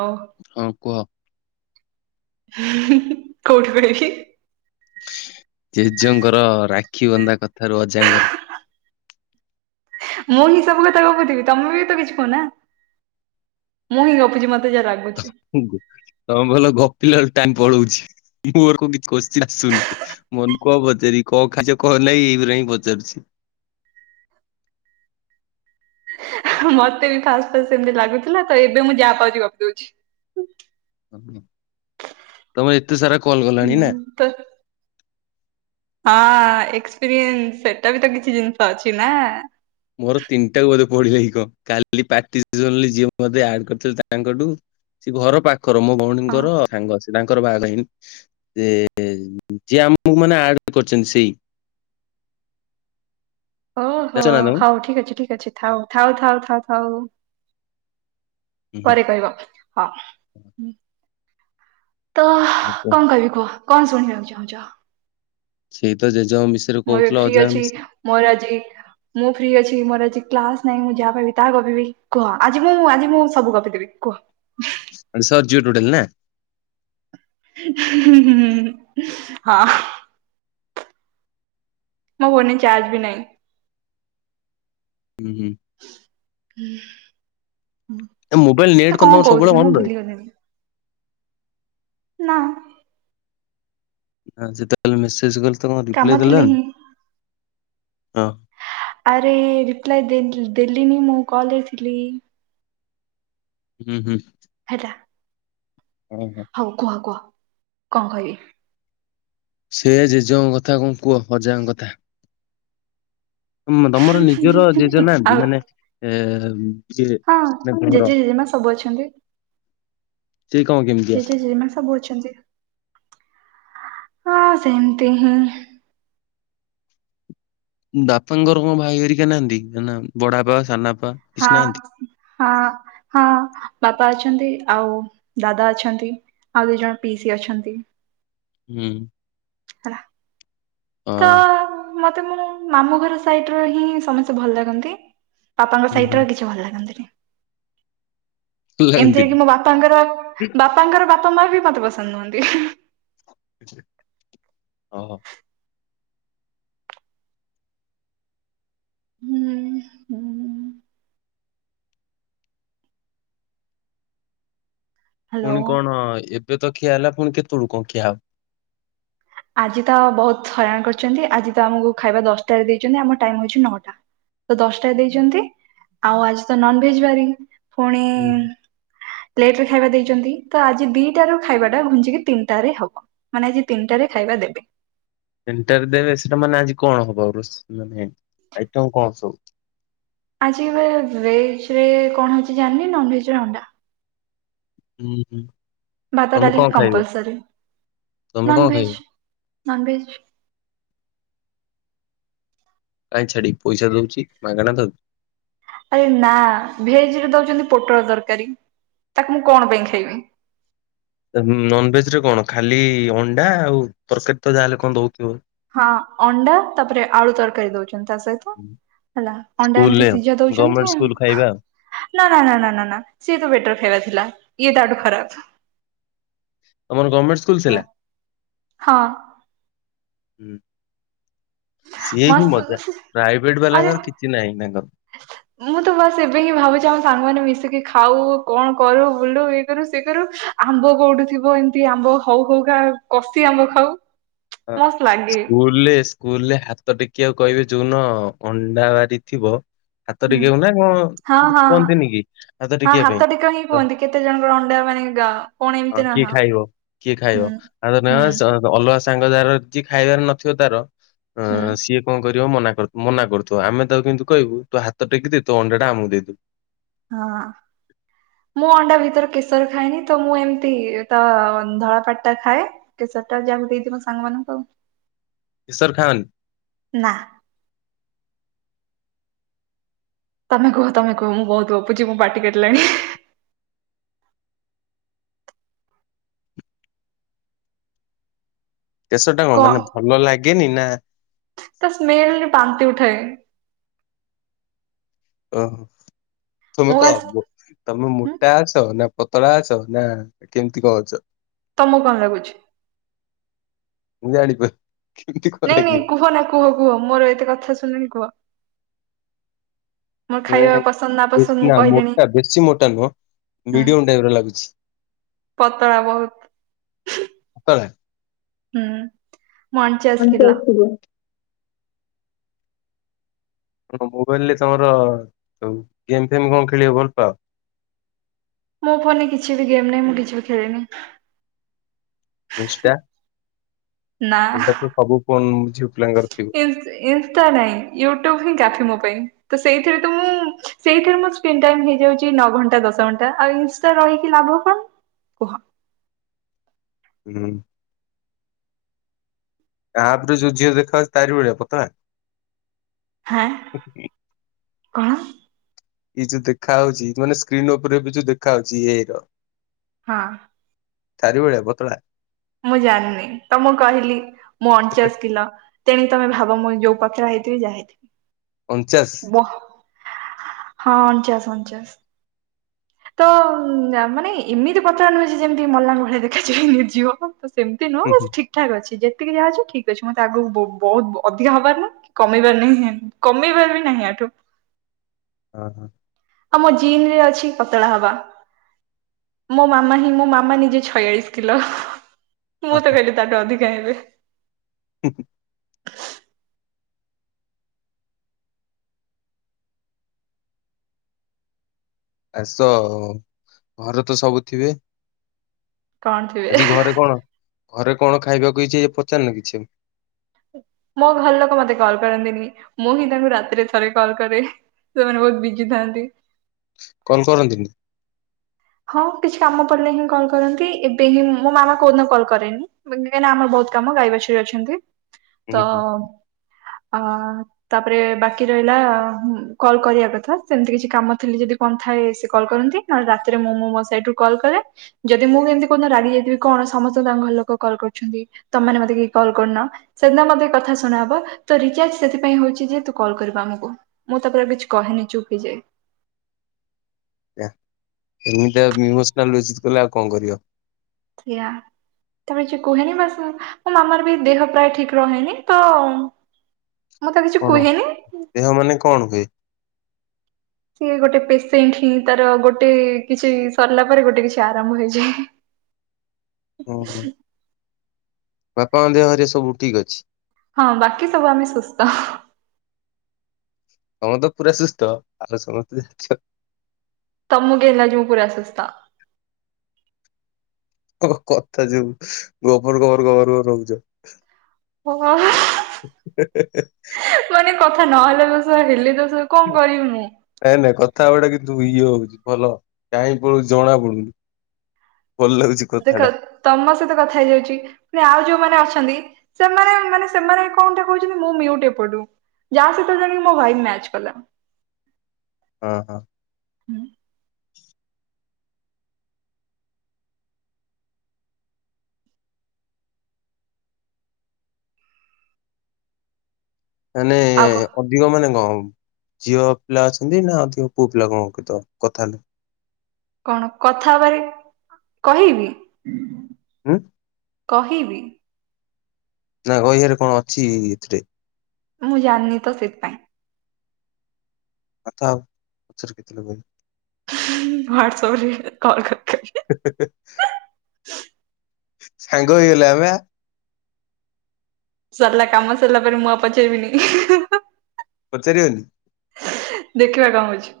ହୋଉ। ହଁ କୁହ। କୋଉଠି [unintelligible] ଜେଜେଙ୍କର ରାକ୍ଷୀ ବନ୍ଧା କଥାରୁ ଅଜାଙ୍କର ମୁଁ ହିଁ ସବୁ କଥା କହୁଥିବି ତମେ ବି ତ କିଛି କୁହନା। ମୁହିଁ ଗପୁଛି ମତେ ଯାହା ରାଗୁଛି। ତମେ ଭଲ ଗପିଲା ଟାଇମ ପଳଉଛି ମୁଁ [unintelligible] ଆସୁନି ମନେ କହ ପଚାରି କଣ ଖାଚ କହ ନାଇଁ ଏଇଗୁରା ହିଁ ପଚାରୁଛି। ମତେ ବି ଫାଷ୍ଟ ଫାଷ୍ଟ ସେମତି ଲାଗୁଥିଲା ତ ଏବେ ମୁଁ ଯାହା ପାଉଛି ଗପି ଦଉଛି। ଓ ତମେ ଏତେ ସାରା କଲ କଲଣି ହୁଁ ନା? ତ ହଁ ଏକ୍ସପିରିଏନ୍ସ ସେଟା ବି ତ କିଛି ଜିନିଷ ଅଛି ନା। ମୋର ତିନିଟାକୁ ବୋଧେ ପଢିଲଇ କ [unintelligible] ଯିଏ କରିଥିଲେ ତାଙ୍କଠୁ। ସେ ଘର ପାଖର ମୋ ହଁ ଭଉଣୀଙ୍କର ସାଙ୍ଗ। ତାଙ୍କର ବାହାଘର ହେଇନି ଯେ ଯିଏ ଆମକୁ ମାନେ ଆଡ କରିଛନ୍ତି ସେଇ। ଓହୋ ଜାଣିଛ ନା ତାଙ୍କୁ ହଉ ଠିକ ଅଛି ଠିକ୍ ଅଛି ଥାଉ ଥାଉ ଥାଉ ଥାଉ ଥାଉ। ହୁଁ ପରେ କହିବ ହଁ ତ ହୁଁ କଣ କହିବି କୁହ। କଣ ଶୁଣିବାକୁ ଚାହୁଁଛ? ସେଇ ତ ଜେଜ ମିସ୍ ମୁଁ ଏବେ ଫ୍ରି ଅଛି ମୋର ଆଜି ମୁଁ ଫ୍ରି ଅଛି ମୋର ଆଜି କ୍ଲାସ ନାଇଁ ମୁଁ ଯାହା ପାଇିବି ତାହା ଗପିବି କୁହ ଆଜି ମୁଁ ଆଜି ମୁଁ ସବୁ ଗପିଦେବି କୁହ। ହଁ। ସର ଜୁଟ ଟୋଟେଲ ନା। ହଁ। ମୋ ଫୋନ ରେ ଚାର୍ଜ ବି ନାହିଁ। ହୁଁ ହୁଁ। ଏ ମୋବାଇଲ ନେଟ୍ ତ କଣ ତମର ସବୁବେଳେ କହୁଥିଲି ଅନ୍ ମୁଁ ରହେ? ଭୁଲିଗଲିଣିି। ନା। ନା ଯେତେବେଳେ ମେସେଜ ଗଲେ ତ କାମ ରିପ୍ଲାଏ ଥିଲେ ଦେଲାନ ହିଁ ହଁ। ଆରେ ରିପ୍ଲାଏ ଦେଲିନି ମୁଁ କଲ ରେ ଥିଲି। ହୁଁ ହୁଁ। ହେଲା। ହୁଁ ହୁଁ। ହଉ କୁହ କୁହ କଣ କହିଲି। ସେ ଜେଜେଙ୍କ କଥା କଣ କୁହ ଅଜାଙ୍କ କଥା। ହ ତମର ନିଜର ଆଉ ଯେଜନାହାନ୍ତି ମାନେ ଏ ଯିଏ ହଁ ମାନେ ଘର ଜେଜେ ଜେଜେମା ସବୁ ଅଛନ୍ତି। ସେ କଣ କେମିତି? ଜେଜେ ଜେଜେମା ସବୁ ଅଛନ୍ତି। ହଁ ସେମତି ହିଁ। ବାପାଙ୍କର କଣ ଭାଇ ହେରିକି ନାହାନ୍ତି କି ବଡା ବାପା ସାନାବାପା। ହଁ ହଁ। ହଁ ବାପା ଅଛନ୍ତି ଆଉ ଦାଦା ଅଛନ୍ତି ଆଉ ଦି ଜଣ ପିଇସି ଅଛନ୍ତି। ହୁଁ। ହେଲା ତ ହଁ ମତେ ମୁଁ ମାମୁଁ ଘର ସାଇଡ ର ହିଁ ସମସ୍ତେ ଭଲ ଲାଗନ୍ତି। ବାପାଙ୍କ ହୁଁ, ସହିତ ହୁଁ। କିଛି ଭଲ ଲାଗନ୍ତିନି। ଏମିତିରେ ଲାଗନ୍ତିନି କି ମୋ ବାପାଙ୍କର ବାପାଙ୍କର ବାପା ମା ବି ମତେ ପସନ୍ଦ ନୁହନ୍ତି। ଆଛା। ଓହୋ। ହୁଁ ହୁଁ। ହ୍ୟାଲୋ। ପୁଣି କଣ ଏବେ ତ ଖିଆ ହେଲା ପୁଣି କେତେବେଳୁ କଣ ଖିଆ ହବ? ଆଜି ତ ବୋହୁତ ହଇରାଣ କରିଚନ୍ତି ଆଜି ତ ଆମକୁ ଖାଇବା ଦଶଟାରେ ଦେଇଛନ୍ତି ଆମ ଟାଇମ ହୋଉଚି ନଅଟା। ତ ଦଶଟା ଦେଇଛନ୍ତି ଆଉ ଆଜି ତ ନନ ଭେଜ ବାରି ପୁଣି ଲେଟେରେ ଖାଇବା ଦେଇଚନ୍ତି ତ ଆଜି ଦିଇଟା ରୁ ଖାଇବା ଟା ଘୁଞ୍ଚିକି ତିନିଟା ରେ ହବ। ମାନେ ଆଜି ତିନିଟାରେ ଖାଇବା ଦେବେ। ତିନିଟାରେ ଦେବେ ସେଟା ମାନେ ଆଜି କଣ ହବ ଆଇଟମ କଣ ସବୁ? ଆଜି ଏବେ ଭେଜ ରେ କଣ ହୋଉଚି ଜାଣିନି ନନ ଭେଜ ରେ ଅଣ୍ଡା। ହୁଁ ହୁଁ। ଭାତ ତମେ ଡାଲି କଣ ଖାଇବ କମ୍ପଲସରି ତମେ ନନ କଣ ଖାଇବ ଭେଜ ନନ ଭେଜ। କାଇଁ ଛାଡିବି ପଇସା ଦୋଉଚି ମାଗଣା ଦ ଆରେ ନା ଭେଜ ରେ ଦୋଉଚିନ୍ତି ପୋଟଳ ତରକାରୀ ତାକୁ ମୁଁ କଣ ପାଇଁ ଖାଇବି। ନନଭେଜ ରେ କଣ ଖାଲି ଅଣ୍ଡା ଆଉ ତରକାରୀ ତ ଯାହାହେଲେ କଣ ଦୋଉଥିବ? ହଁ ଅଣ୍ଡା ତାପରେ ଆଳୁ ତରକାରୀ ଦୋଉଚନ୍ତି ତା ସହିତ। ହେଲା ଅଣ୍ଡା ଏମିତି ସ୍କୁଲରେ ସିଝା ଦୋଉଚନ୍ତି ଗଭର୍ଣମେଣ୍ଟ ଆଉ। ସ୍କୁଲ ଖାଇବା ଆଉ। ନା ନା ନା ନା ନା ନା ସିଏ ତ ବେଟର ଖାଇବା ଥିଲା ଇଏ ତ ତାଆଠୁ ଖରାପ୍। ତମର ଗମେଣ୍ଟ ଇସ୍କୁଲ ହେଲା ଥିଲା ହଁ ହୁଁ। ସିଏ ହିଁ ମସ୍ତ ମଜା ପ୍ରାଇଭେଟ ବାଲାଙ୍କର କିଛି ନାହିଁ ତାଙ୍କର। ହ [unintelligible] ମୁଁ ତ ବସ ଏବେ ହିଁ ଭାବୁଛି ଆମ ସାଙ୍ଗମାନେ ମିଶିକି ଖାଉ କଣ କରୁ ବୁଲୁ ଇଏ କରୁ ସେଏ କରୁ। ଆମ୍ବ କୋଉଠି ଥିବ ଏମିତି ଆମ୍ବ ହଉ ହଉ କା କସିି ଆମ୍ବ ଖାଉ। ହଁ ମସ୍ତ ସ୍କୁଲ ଲାଗେ। ମୁଁ କହିଲି ସ୍କୁଲରେ ସ୍କୁଲ ରେ ହାତ ଟେକିବାକୁ କହିବେ ଯୋଉଦିନ ଅଣ୍ଡା ବାରି ଥିବ। ହାତ ହୁଁ ଟିକିବାକୁ ନା କଣ ହଁ ହଁ କୁହନ୍ତିନି କି ହାତ ହଁ ଟିକିବା ପାଇଁ। ଟେକା ହିଁ କୁହନ୍ତି କେତେ ଜଣଙ୍କର ଅଣ୍ଡା ମାନେ ଗା କଣ ଏମିତି ହଁ ନା କିଏ ଖାଇବ କିଏ ହୁଁ। ଖାଇବ ତାଙ୍କ ନା ହୁଁ ଅଛି। ଅଲଗା ସାଙ୍ଗ ଯାର ଖାଇବାର ନଥିବ ତାର ଅ ହୁଁ। ସିଏ କଣ କରିବ ମନା ମନା କରୁଥିବ ଆମେ ତାକୁ କିନ୍ତୁ କହିବୁ ତୁ ହାତ ଟେକି ଦେ ତୋ ଅଣ୍ଡାଟା ଆମକୁ ଦେଇବୁ। ହଁ। ମୁଁ ଅଣ୍ଡା ଭିତରେ କେଶର ଖାଏନି ତ ମୁଁ ଏମିତି ତ ଧଳା ପାଟା ଖାଏ। କେସରଟା ଯାକୁ ଦେଇଥିବୁ ସାଙ୍ଗମାନଙ୍କୁ ଆଉ। କିଈଶର ଖାନି? ନା। ତମେ କୁହ ତମେ କୁହ ମୁଁ ବୋହୁତୁ ଗପୁଛି ମୋ ପାଟି କାଟିଲାଣି। କେଷରଟା କଣ ମାନେ ଭଲ ଲାଗେନି ନା ତା ସ୍ମେଲ ବାନ୍ତି ଉଠଏ। ଓହୋ ତୁମେ ମୁଁ କ ବାସ୍ ତମେ ହୁଁ ମୋଟା ଅଛ ନା ପତଳା ଅଛ ନା କେମିତି କଣ ଅଛ? ତମକୁ କଣ ଲାଗୁଛି? ମୁଁ ଜାଣିପାରୁ ନାଇଁ ନାଇଁ କୁହ ନା କୁହ କୁହ ମୋର ଏତେ କଥା ଶୁଣି ଲଣି କୁହ? ମୋର ଖାଇବା ଏଁ ପସନ୍ଦ ନା ପସନ୍ଦ ବେଶୀ ମୁଁ କହିଲିଣି ମୋଟା ବେଶୀ ମୋଟା ନୁହଁ ହୁଁ। ମିଡିୟମ ଟାଇପ ର ଲାଗୁଛି ପତଳା ବହୁତ୍। ପତଳା। ହୁଁ ମୁଁ କଣ ଅଣଚାଷ କିଲୋ। କରୁଥିଲୁ? ମୋବାଇଲରେ ତମର ଗେମ୍ ଫେମ କଣ ଖେଳିବକୁ ଭଲ ପାଅ। ମୋ ଫୋନରେ କିଛି ବି ଗେମ୍ ନାହିଁ ମୁଁ କିଛି ବି ଖେଳେନି। ଇନଷ୍ଟା ନା। ସେଇଟା ତ ସବୁ ଫୋନ ଇନଷ୍ଟା ନାଇଁ ୟୁଟ୍ୟୁବ ହିଁ କାଫି ମୋ ପାଇଁ ତ ସେଇଥିରେ ତ ମୁଁ ସେଇଥିରେ ମୋ ସ୍କ୍ରିନ ଟାଇମ୍ ହେଇଯାଉଛି ନଅ ଘଣ୍ଟା ଦଶ ଘଣ୍ଟା ଆଉ ଇନଷ୍ଟା ରହିକି ଲାଭ କଣ। ଓହୋ। ହୁଁ। ଆପରେ ଯୋଉ ଝିଅ ଦେଖା ଅଛି ତାରି ଭଳିଆ ପତଳା। ହଁ କଣ? ଇଏ ଯୋଉ ଦେଖା ହାଉଛି ମାନେ ସ୍କ୍ରିନ ଉପରେ ବି ଯୋଉ ଦେଖା ହୋଉଛି ଇଏ ହେଇଥିବ। ହଁ। ତାରିଭଳିଆ ପତଳା। ମୁଁ ଜାଣିନି ତ ମୁଁ କହିଲି। ମୁଁ ଅଣଚାଶ କିଲ। ତେଣିକି ତମେ ଭାବ ମୁଁ ଯୋଉ ପତଳା ହେଇଥିବି ଯାହା ହେଇିଥିବି। ଅଞ୍ଚାଶ। ହଁ ଅଣଚାଶ ଅଣଚାଶ। ତ ମାନେ ଏମିତି ପତଳା ନୁହେଁ ଯେ ଯେମିତି ମଲାଙ୍କ ଭଳିଆ ଦେଖାଯିବି ନିର୍ଜୀବ। ତ ସେମିତି ନୁହଁ ହୁଁ ବାସ୍ ହୁଁ ଠିକ୍ ଠାକ ଅଛି ଯେତିକି ଯାହା ଅଛି ଠିକ୍ ଅଛି ମତେ ଆଗକୁ ବହୁତ ଅଧିକା ହବାର ନାହିଁ। କମିବାର ନାହିଁ କମିବାର ବି ନାହିଁ ଇଆଠୁ। ହଁ। ଆଉମୋ ଜିିନ ରେ ଅଛି ପତଳା ହବା। ମୋ ମାମା ହିଁ ମୋ ମାମା ନିଜେ ଛୟାଳିଶି କିଲୋ ହଁ ମୁଁ ତ ହଁ। କହିଲି ତାଠୁ ଅଧିକା ହେବି। ହୁଁ। ଆସ ଘରେ ତ ସବୁ ଥିବେ। କଣ ଆଜି ଥିବେ। ଘରେ କଣ ଘରେ କଣ ଖାଇବାକୁ ହେଇଛି ପଚାରି ନ କିଛି। ମୋ ଘର ଲୋକ ମତେ କଲ୍ କରନ୍ତିନି ମୁଁ ହିଁ ତାଙ୍କୁ ରାତିରେ ଥରେ କଲ୍ କରେ। ସେମାନେ ବହୁତ୍ ବିଜିିଥାନ୍ତି। ଫୋନ କରନ୍ତିନି? ହଁ କିଛି କାମ ପଡ଼ିଲେ ହିଁ କଲ୍ କରନ୍ତି ଏବେ ହିଁ ମୋ ମାମା କୋଉଦିନ କଲ୍ କରେନି। କାଇଁ ନା ଆମର ବହୁତ୍ କାମ ଗାଈ ବାଛୁରୀ ଅଛନ୍ତି ହୁଁ ତ ହୁଁ ଆ ତାପରେ ବାକି ରହିଲା କଲ କରିବା କଥା ସେମିତି କିଛି କାମ ଥିଲେ ଯଦି କଣ ଥାଏ ସେ କଲ୍ କରନ୍ତି ନହେଲେ ରାତିରେ ମୁଁ ମୋ ମୋ ସାଇଟ୍ ରୁ କଲ୍ କରେ। ଯଦି ମୁଁ କେମିତି କୋଉଦିନ ରାଗି ଯାଇଥିବି କଣ ସମସ୍ତେ ତାଙ୍କ ଘରଲୋକ କଲ୍ କରୁଛନ୍ତି। ତମେମାନେ ମତେ କେହି କଲ୍ କରୁନ। ସେଦିନ ମୋତେ କଥା ଶୁଣାହବ ତୋ ରିଚାର୍ଜ ସେଥିପାଇଁ ହୋଉଛି ଯେ ତୁ କଲ କରିବୁ ଆମକୁ। ମୁଁ ତାପରେ ଆଉକିଛି କହେନି ଚୁପ୍ ହେଇଯାଏ। ଏମିତିଆ ଇମୋସନାଲ ବେଜିତ କଲେ ଆଉ କଣ କରିବ। ଇୟା। ତାପରେ କିଛି କୁହେନି ବାସ୍ ମୋ ମାମାର ବି ଦେହ ପ୍ରାୟ ଠିକ୍ ରହେନି ତ ମୁଁ ତ କିଛି କଣ କୁହେନି। ଦେହ ମାନେ କଣ ହୁଏ? ସିଏ ଗୋଟେ ପେସେଣ୍ଟ ହିଁ ତାର ଗୋଟେ କିଛି ସରିଲା ପରେ ଗୋଟେ କିଛି ଆରମ୍ଭ ହେଇଯାଏ। ହୁଁ। ବାପାଙ୍କ ଦେହ ହରି ସବୁ ଠିକ୍ ଅଛି। ହଁ ବାକି ସବୁ ଆମେ ସୁସ୍ଥ। ତମେ ତ ପୁରା ସୁସ୍ଥ ଆଉ ସମସ୍ତେ ଠିକ୍। ତମକୁ କେମିତି ଲାଗୁଛି ମୁଁ ପୁରା ସୁସ୍ଥ। ତମ କଥା ଯଉ ଗୋବର ଗୋବର ଗୋବର ଗୋବର ହଉଛ। ମାନେ କଥା ନହଲେ ଦୋଷ ହେଲେ ଦୋଷ, କଣ କରିବି ମୁଁ? ନାଇଁ ନାଇଁ କଥା ଗୁଟା କିନ୍ତୁ ଇଏ ହଉଛି ଭଲ, ଟାଇମ ପଳଉଛି ଜଣା ପଡୁନି। ଭଲ ଲାଗୁଛି। ଦେଖ କଥାଟା ତମ ସହିତ କଥା ହେଇଯାଉଛି। ପୁଣି ଆଉ ଯୋଉମାନେ ଅଛନ୍ତି। ସେମାନେ ମାନେ ସେମାନେ କଣଟା କହୁଛନ୍ତି ମୁଁ ମ୍ୟୁଟ୍ ଏପଟୁ। ଯାହା ସହିତ ଜାଣି ମୋ ଭାଇ ମ୍ୟାଚ କଲା। ଓ। ମାନେ ଆଉ କ ଦିଅ ମାନେ କଣ? ଝିଅ ପିଲା ଅଛନ୍ତି ନାଧିକ ପୁଅ ପିଲା, କଣତ କଥା କଣ କଥା ହେବାରେ କହିବି? ହୁଁ। କହିବି। ନା କହି ସାରେ କଣ ଅଛି କି କିଛି? ମୁଁ ଜାଣିନି ତ ସେଥିପାଇଁ ଆଉ ଥାଉ ପଛରେ ହ୍ୱାଟସପ୍ ରେ କଲ୍ କରିଥିଲି। ସେ ସାଙ୍ଗ ହେଇଗଲେ ଆମେ ଛୁଆପିଲା କାମ ସରିଲା ପରେ ମୁଁ ଆଉ ପଚାରବିନି କି ପଚାରିବନି। ଦେଖିବା କଣ ହଉଛି?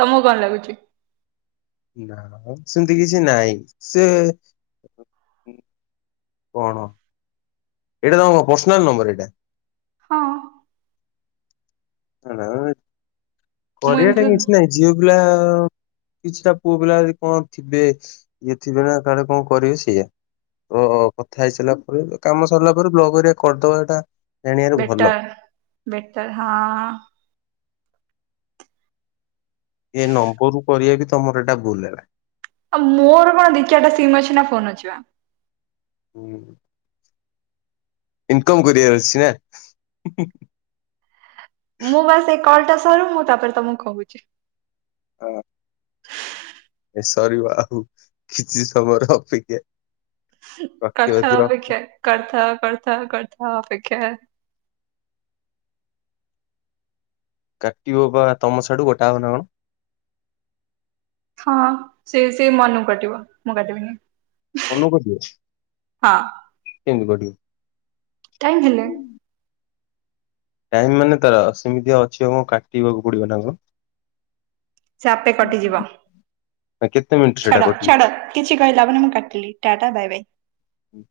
ତମକୁ କଣ ଲାଗୁଛି? ସେମିତି କିଛି ନାହିଁ ସେ କଣ ଏଇଟା ତମ ପର୍ସି ନାଲ ନମ୍ବର ଏଇଟା? ହଁ। ମୁଁ କରିବା ଏମିତି ଟା କିଛି ନାହିଁ ଝିଅ ପିଲା କିଛିଟା ପୁଅ ପିଲା ଯଦି କଣ ଥିବେ ଇଏ ଥିବେ ନା କାଳେ କଣ କରିବେ? ସେଇ ଓହୋ କଥା ହେଇ ସାରିଲା ପରେ କାମ ସରିଲା ପରେ ବ୍ଲଗ ଅରିଆ କରିଦବା ଏଇଟା ଜାଣିବାରେ ବେଟା ଭଲ ବେଟା ହଁ ଏ ନମ୍ବରରୁୁ କରିବା ବି ତମର ଏଇଟା ଭୁଲ ହେଲା। ଆଉ ମୋର କଣ ଦି ଚାରିଟା ସିମ୍ ଅଛି ନା ଫୋନ ଅଛିି। ହୁଁ ଇନକମ କରିବାର ଅଛି ନା। ମୁଁ ବାସ ଏଇ କଲଟା ସରୁ ମୁଁ ତାପରେ ତମକୁ କହୁଛି। ହଁ। ଏ ସରିବ ଆଉ କିଛି ସମୟର ଅପେକ୍ଷା। ରଖିବ କରଥାଅ ଯଦି ରଖ ଅପେକ୍ଷା କରଥାଅ କରଥାଅ କରଥାଅ ଅପେକ୍ଷା। କାଟିବ ବା ତମ ସିଆଡୁ କଟା ହବ ନା କଣ? ହଁ ସେ ବି ସେଇ ମନକୁ କଟିବ ମୁଁ କାଟିବିନି। ମନୁକୁ କଟିବ ହଁ କେମତି କାଟିବ? ଟାଇମ୍ ହେଲେ। ଟାଇମ୍ ମାନେ ତାର ସେମିତି ଅଛିି ଆମକୁ କାଟିବାକୁ ପଡ଼ିବ ନା କଣ। ସେ ଆପେ କଟିଯିବ ନା କେତେ ମିନିଟ ସେଇଟା ଛାଡ଼ କଟିବ? ଛାଡ଼। କିଛି କହିଲେ ହବନି ମୁଁ କାଟିଲି ଟାଟା ବାଏ ବାଇ। ହୁଁ।